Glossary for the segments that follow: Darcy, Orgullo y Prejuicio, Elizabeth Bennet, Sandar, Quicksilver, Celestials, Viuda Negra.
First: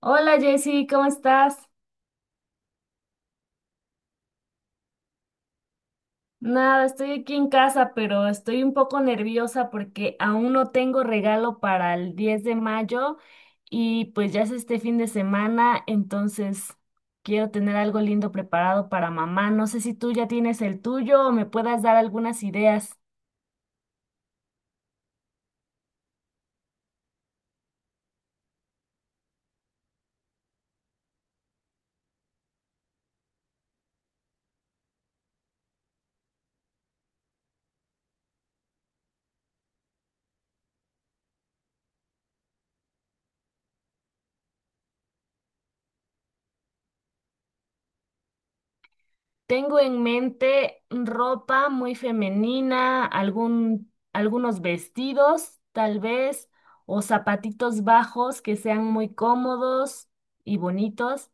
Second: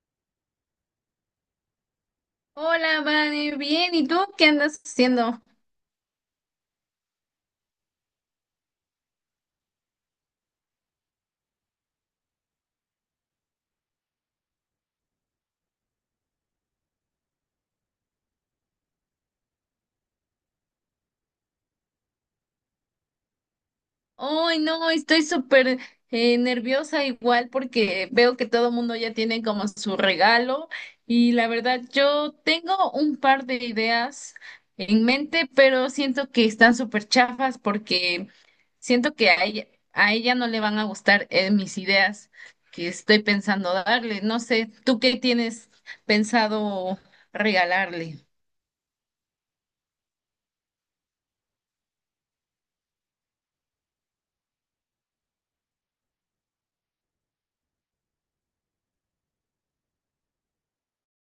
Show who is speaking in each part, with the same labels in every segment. Speaker 1: Hola Jessy, ¿cómo estás?
Speaker 2: Hola, Vane, bien, ¿y tú qué andas haciendo?
Speaker 1: Nada, estoy aquí en casa, pero estoy un poco nerviosa porque aún no tengo regalo para el 10 de mayo y pues ya es este fin de semana, entonces quiero tener algo lindo preparado para mamá. No sé si tú ya tienes el tuyo o me puedas dar algunas ideas.
Speaker 2: Ay, no, estoy súper nerviosa igual porque veo que todo el mundo ya tiene como su regalo y la verdad yo tengo un par de ideas en mente, pero siento que están súper chafas porque siento que a ella no le van a gustar mis ideas que estoy pensando darle. No sé, ¿tú qué tienes pensado regalarle?
Speaker 1: Tengo en mente ropa muy femenina, algunos vestidos, tal vez, o zapatitos bajos que sean muy cómodos y bonitos.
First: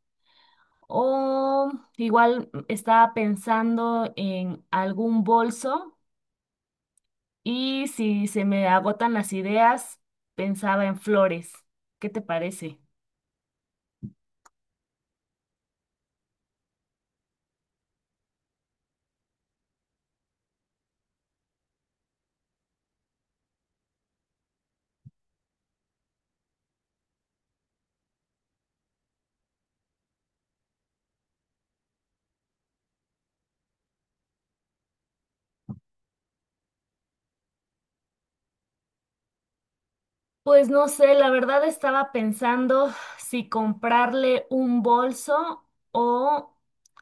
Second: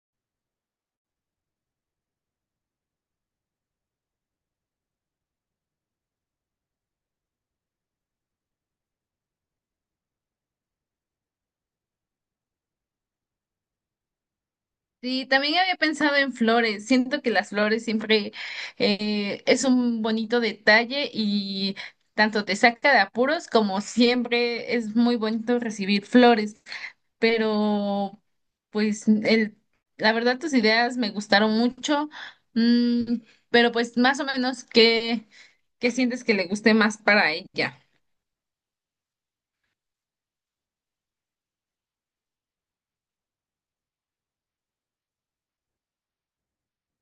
Speaker 1: O igual estaba pensando en algún bolso y si se me agotan las ideas, pensaba en flores. ¿Qué te parece?
Speaker 2: Sí, también había pensado en flores. Siento que las flores siempre es un bonito detalle y tanto te saca de apuros como siempre es muy bonito recibir flores. Pero, pues, la verdad tus ideas me gustaron mucho. Mm, pero, pues, más o menos, ¿qué sientes que le guste más para ella?
Speaker 1: Pues no sé, la verdad estaba pensando si comprarle un bolso o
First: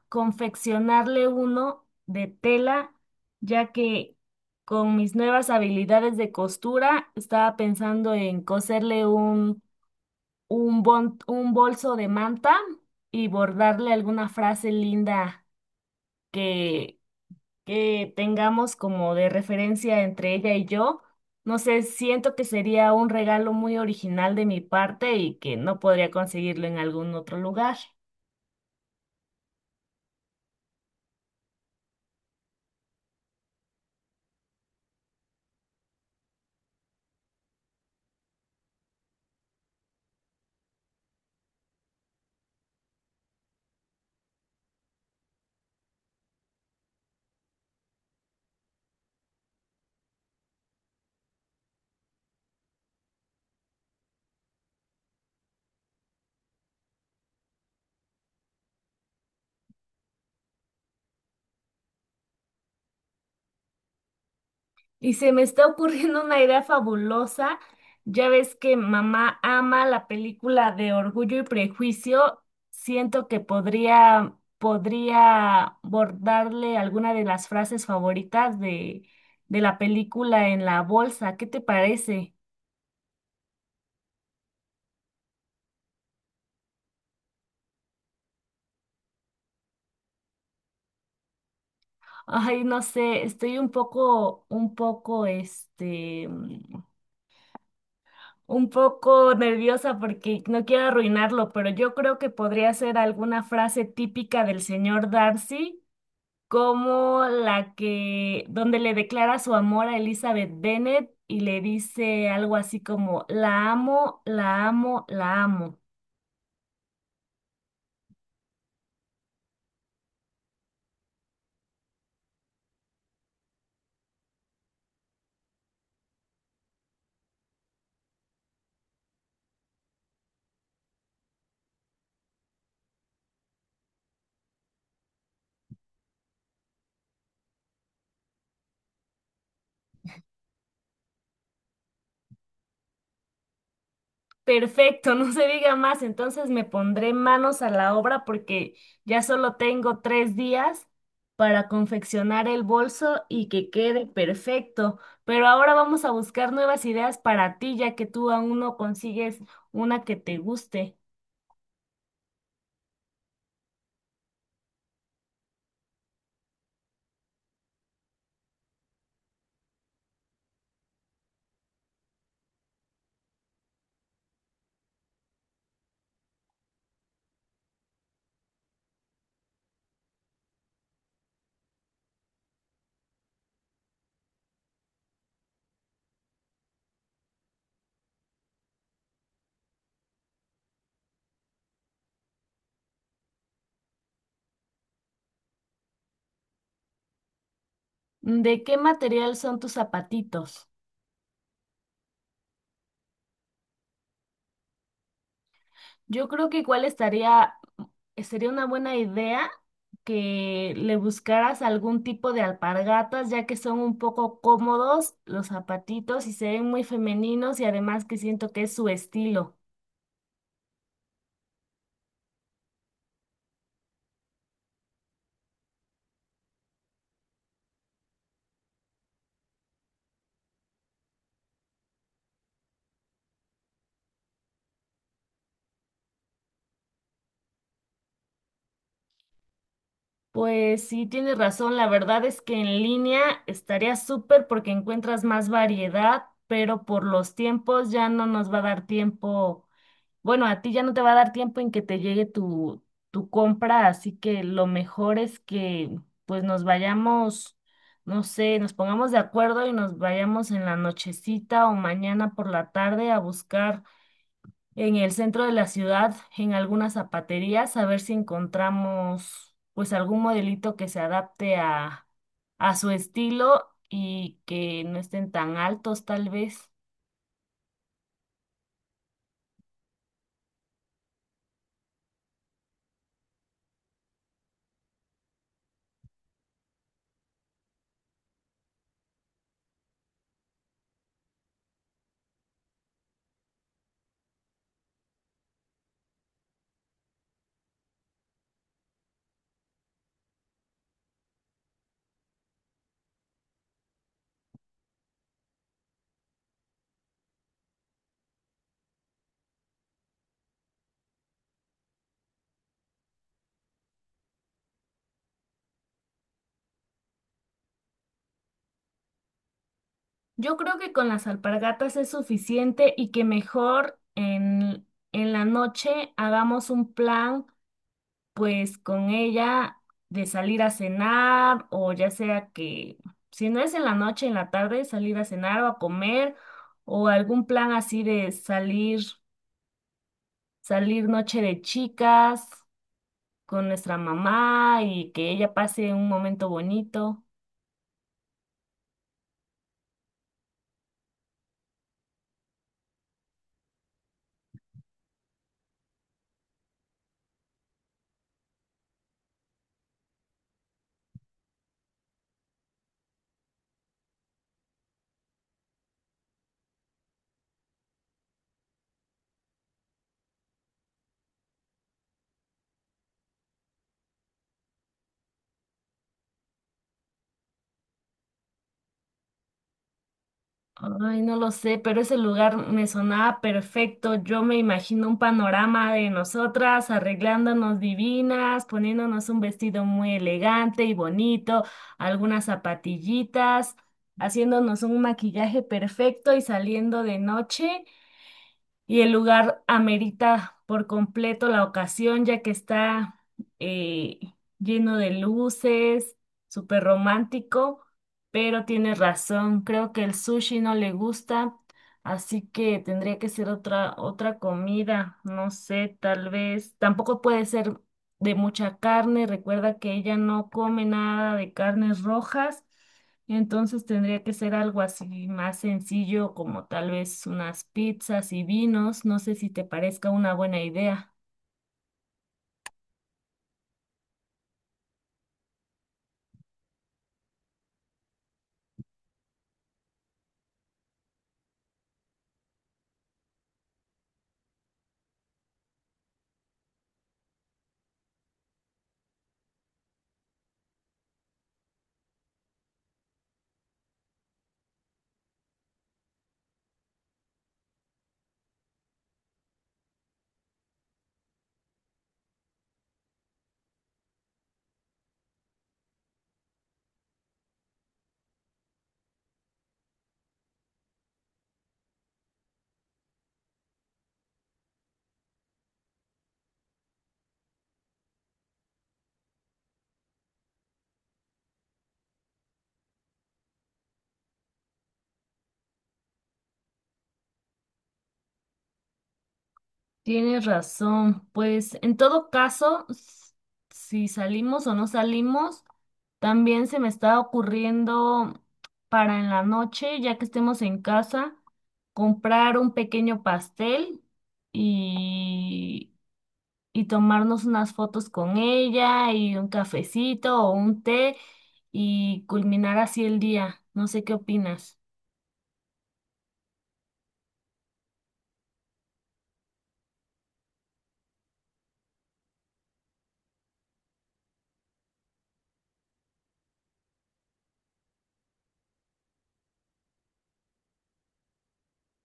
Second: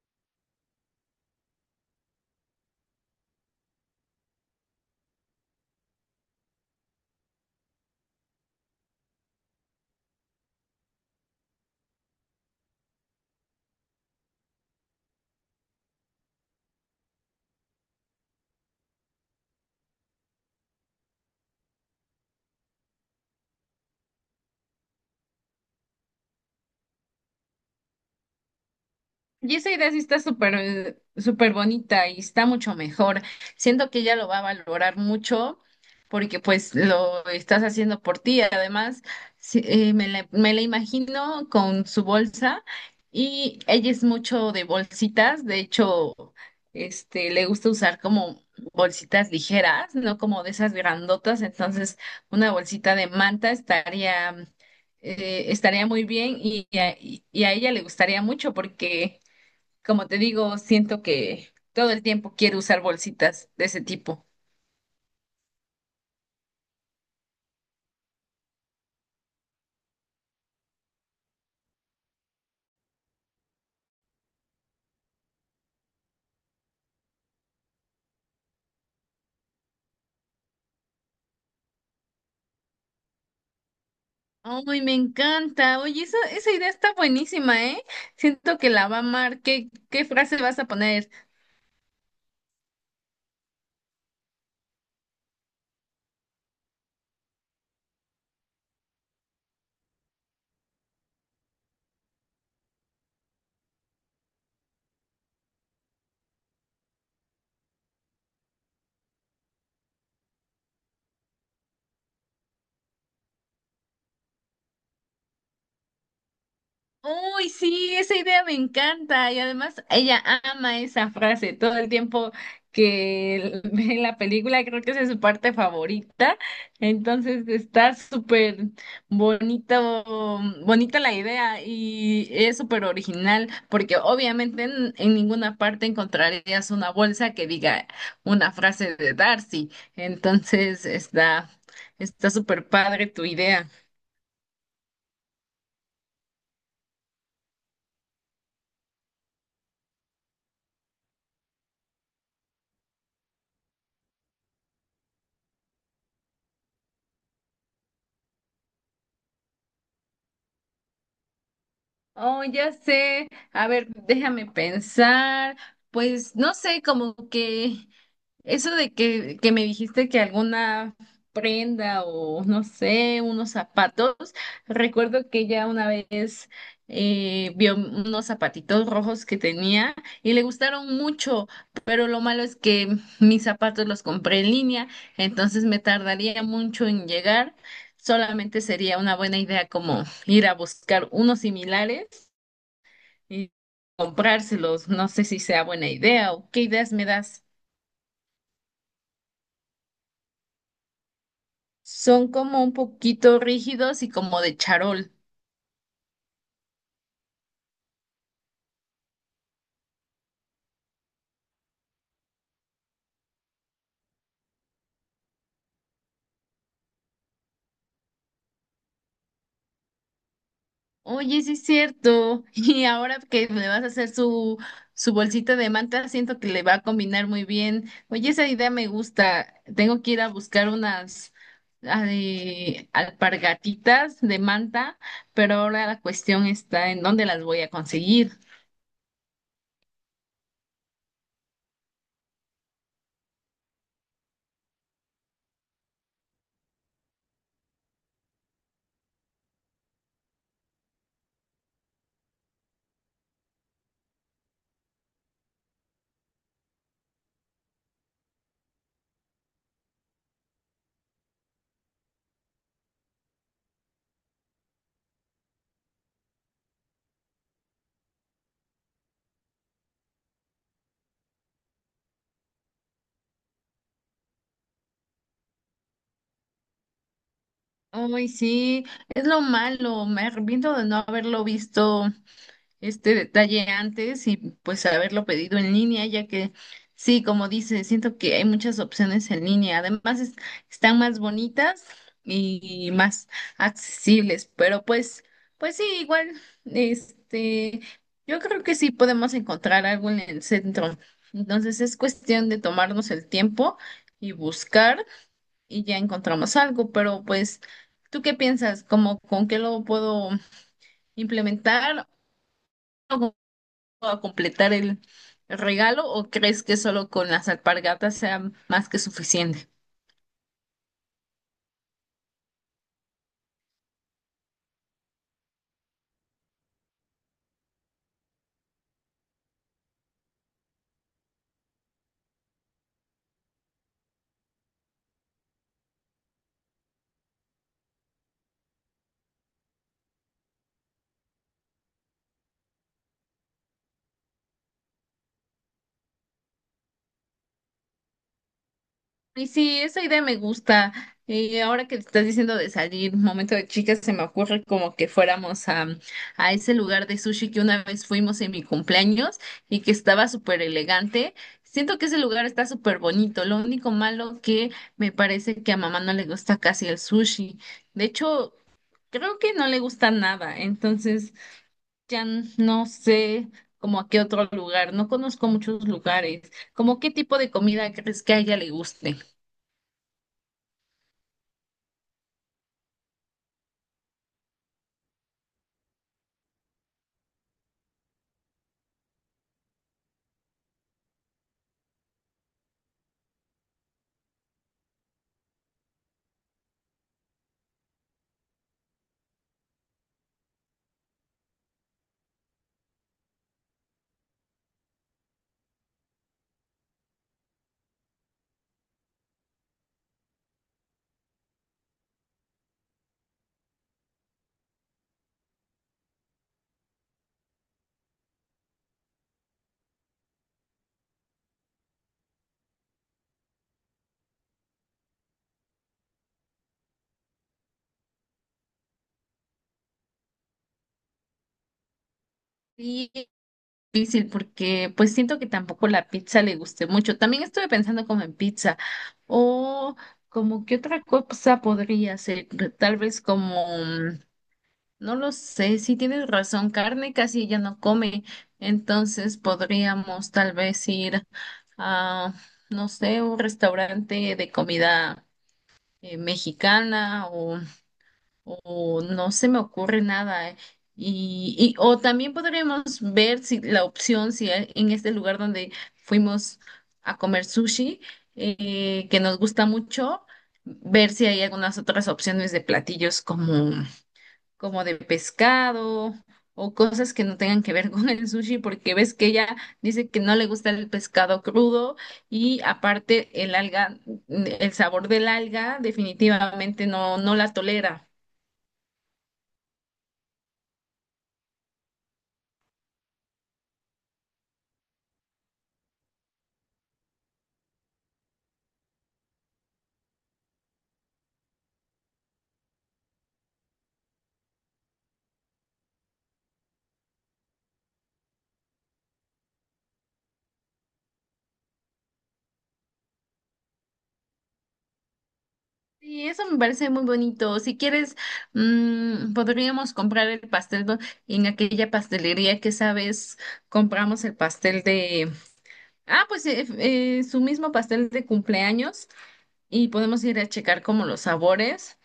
Speaker 1: confeccionarle uno de tela, ya que con mis nuevas habilidades de costura estaba pensando en coserle un bolso de manta y bordarle alguna frase linda que tengamos como de referencia entre ella y yo. No sé, siento que sería un regalo muy original de mi parte y que no podría conseguirlo en algún otro lugar.
Speaker 2: Y esa idea sí está súper, súper bonita y está mucho mejor. Siento que ella lo va a valorar mucho porque pues lo estás haciendo por ti. Además, sí, me la imagino con su bolsa y ella es mucho de bolsitas. De hecho, este, le gusta usar como bolsitas ligeras, no como de esas grandotas. Entonces, una bolsita de manta estaría, estaría muy bien y a ella le gustaría mucho porque... Como te digo, siento que todo el tiempo quiero usar bolsitas de ese tipo.
Speaker 1: Y se me está ocurriendo una idea fabulosa. Ya ves que mamá ama la película de Orgullo y Prejuicio. Siento que podría bordarle alguna de las frases favoritas de la película en la bolsa. ¿Qué te parece?
Speaker 2: Ay, me encanta. Oye, esa idea está buenísima, ¿eh? Siento que la va a amar. ¿Qué frase vas a poner?
Speaker 1: Ay, no sé, estoy un poco nerviosa porque no quiero arruinarlo, pero yo creo que podría ser alguna frase típica del señor Darcy, como donde le declara su amor a Elizabeth Bennet y le dice algo así como, la amo, la amo, la amo.
Speaker 2: Uy, sí, esa idea me encanta. Y además, ella ama esa frase todo el tiempo que ve la película, creo que esa es su parte favorita. Entonces, está súper bonito, bonita la idea y es súper original, porque obviamente en ninguna parte encontrarías una bolsa que diga una frase de Darcy. Entonces, está súper padre tu idea.
Speaker 1: Perfecto, no se diga más. Entonces me pondré manos a la obra porque ya solo tengo 3 días para confeccionar el bolso y que quede perfecto. Pero ahora vamos a buscar nuevas ideas para ti, ya que tú aún no consigues una que te guste.
Speaker 2: Oh, ya sé. A ver, déjame pensar. Pues no sé, como que eso que me dijiste que alguna prenda o no sé, unos zapatos. Recuerdo que ella una vez vio unos zapatitos rojos que tenía y le gustaron mucho, pero lo malo es que mis zapatos los compré en línea, entonces me tardaría mucho en llegar. Solamente sería una buena idea como ir a buscar unos similares y comprárselos. No sé si sea buena idea o qué ideas me das.
Speaker 1: ¿De qué material son tus zapatitos?
Speaker 2: Son como un poquito rígidos y como de charol.
Speaker 1: Yo creo que igual sería una buena idea que le buscaras algún tipo de alpargatas, ya que son un poco cómodos los zapatitos y se ven muy femeninos y además que siento que es su estilo.
Speaker 2: Oye, sí es cierto. Y ahora que le vas a hacer su bolsita de manta, siento que le va a combinar muy bien. Oye, esa idea me gusta. Tengo que ir a buscar unas ay, alpargatitas de manta, pero ahora la cuestión está en dónde las voy a conseguir.
Speaker 1: Pues sí, tienes razón, la verdad es que en línea estaría súper porque encuentras más variedad, pero por los tiempos ya no nos va a dar tiempo. Bueno, a ti ya no te va a dar tiempo en que te llegue tu compra, así que lo mejor es que pues nos vayamos, no sé, nos pongamos de acuerdo y nos vayamos en la nochecita o mañana por la tarde a buscar en el centro de la ciudad, en algunas zapaterías, a ver si encontramos pues algún modelito que se adapte a su estilo y que no estén tan altos tal vez.
Speaker 2: Ay, sí, es lo malo. Me arrepiento de no haberlo visto este detalle antes y pues haberlo pedido en línea, ya que sí, como dice, siento que hay muchas opciones en línea. Además, están más bonitas y más accesibles, pero pues, pues sí, igual, este, yo creo que sí podemos encontrar algo en el centro. Entonces es cuestión de tomarnos el tiempo y buscar y ya encontramos algo, pero pues, ¿tú qué piensas? ¿Cómo con qué lo puedo implementar? A completar el regalo o crees que solo con las alpargatas sea más que suficiente?
Speaker 1: Yo creo que con las alpargatas es suficiente y que mejor en la noche hagamos un plan, pues con ella de salir a cenar o ya sea que, si no es en la noche, en la tarde, salir a cenar o a comer o algún plan así de salir, salir noche de chicas con nuestra mamá y que ella pase un momento bonito.
Speaker 2: Y sí, esa idea me gusta. Y ahora que te estás diciendo de salir, momento de chicas, se me ocurre como que fuéramos a ese lugar de sushi que una vez fuimos en mi cumpleaños y que estaba súper elegante. Siento que ese lugar está súper bonito. Lo único malo que me parece que a mamá no le gusta casi el sushi. De hecho, creo que no le gusta nada. Entonces, ya no sé como a qué otro lugar, no conozco muchos lugares, como qué tipo de comida crees que a ella le guste.
Speaker 1: Ay, no lo sé, pero ese lugar me sonaba perfecto. Yo me imagino un panorama de nosotras arreglándonos divinas, poniéndonos un vestido muy elegante y bonito, algunas zapatillitas, haciéndonos un maquillaje perfecto y saliendo de noche y el lugar amerita por completo la ocasión, ya que está eh, lleno de luces, súper romántico, pero tienes razón, creo que el sushi no le gusta, así que tendría que ser otra comida, no sé, tal vez, tampoco puede ser de mucha carne, recuerda que ella no come nada de carnes rojas. Entonces tendría que ser algo así más sencillo, como tal vez unas pizzas y vinos. No sé si te parezca una buena idea.
Speaker 2: Sí, es difícil porque pues siento que tampoco la pizza le guste mucho. También estuve pensando como en pizza o como qué otra cosa podría ser, tal vez como, no lo sé, si tienes razón, carne casi ella no come, entonces podríamos tal vez ir a, no sé, un restaurante de comida mexicana o no se me ocurre nada. O también podríamos ver si la opción, si hay- en este lugar donde fuimos a comer sushi, que nos gusta mucho, ver si hay algunas otras opciones de platillos como de pescado o cosas que no tengan que ver con el sushi, porque ves que ella dice que no le gusta el pescado crudo y aparte el alga, el sabor del alga definitivamente no, no la tolera.
Speaker 1: Tienes razón. Pues en todo caso, si salimos o no salimos, también se me está ocurriendo para en la noche, ya que estemos en casa, comprar un pequeño pastel y y tomarnos unas fotos con ella y un cafecito o un té y culminar así el día. No sé qué opinas.
Speaker 2: Y eso me parece muy bonito. Si quieres, podríamos comprar el en aquella pastelería que sabes, compramos el pastel de... Ah, pues su mismo pastel de cumpleaños y podemos ir a checar como los sabores,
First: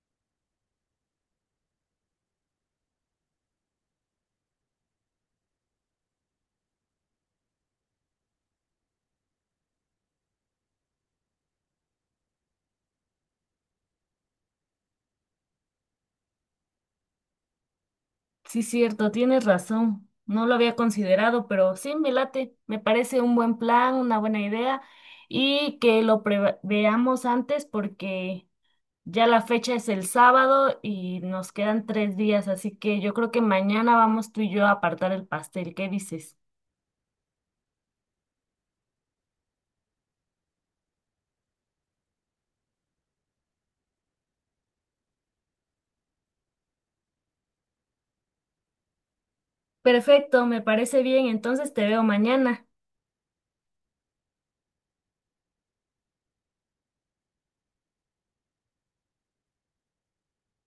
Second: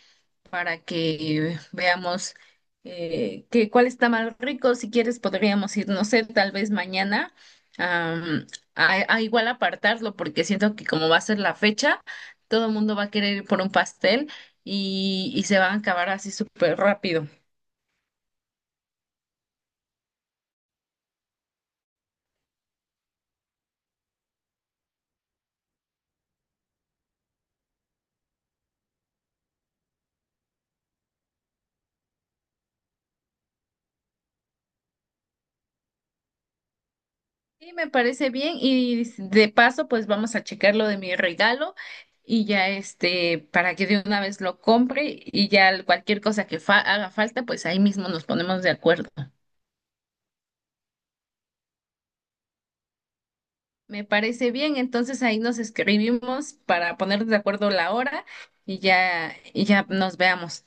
Speaker 2: para que veamos que cuál está más rico. Si quieres, podríamos ir, no sé, tal vez mañana am, a igual apartarlo, porque siento que como va a ser la fecha, todo el mundo va a querer ir por un pastel y se van a acabar así súper rápido.
Speaker 1: Sí, cierto, tienes razón. No lo había considerado, pero sí, me late. Me parece un buen plan, una buena idea y que lo veamos antes porque ya la fecha es el sábado y nos quedan 3 días, así que yo creo que mañana vamos tú y yo a apartar el pastel. ¿Qué dices?
Speaker 2: Sí, me parece bien y de paso, pues vamos a checar lo de mi regalo. Y ya este, para que de una vez lo compre y ya cualquier cosa que haga falta, pues ahí mismo nos ponemos de acuerdo.
Speaker 1: Perfecto, me parece bien. Entonces te veo mañana.
Speaker 2: Me parece bien, entonces ahí nos escribimos para poner de acuerdo la hora y ya nos veamos.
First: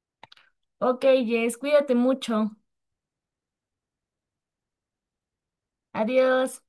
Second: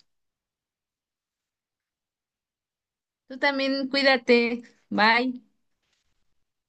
Speaker 1: Ok, Jess, cuídate mucho.
Speaker 2: Tú también cuídate, bye.
Speaker 1: Adiós.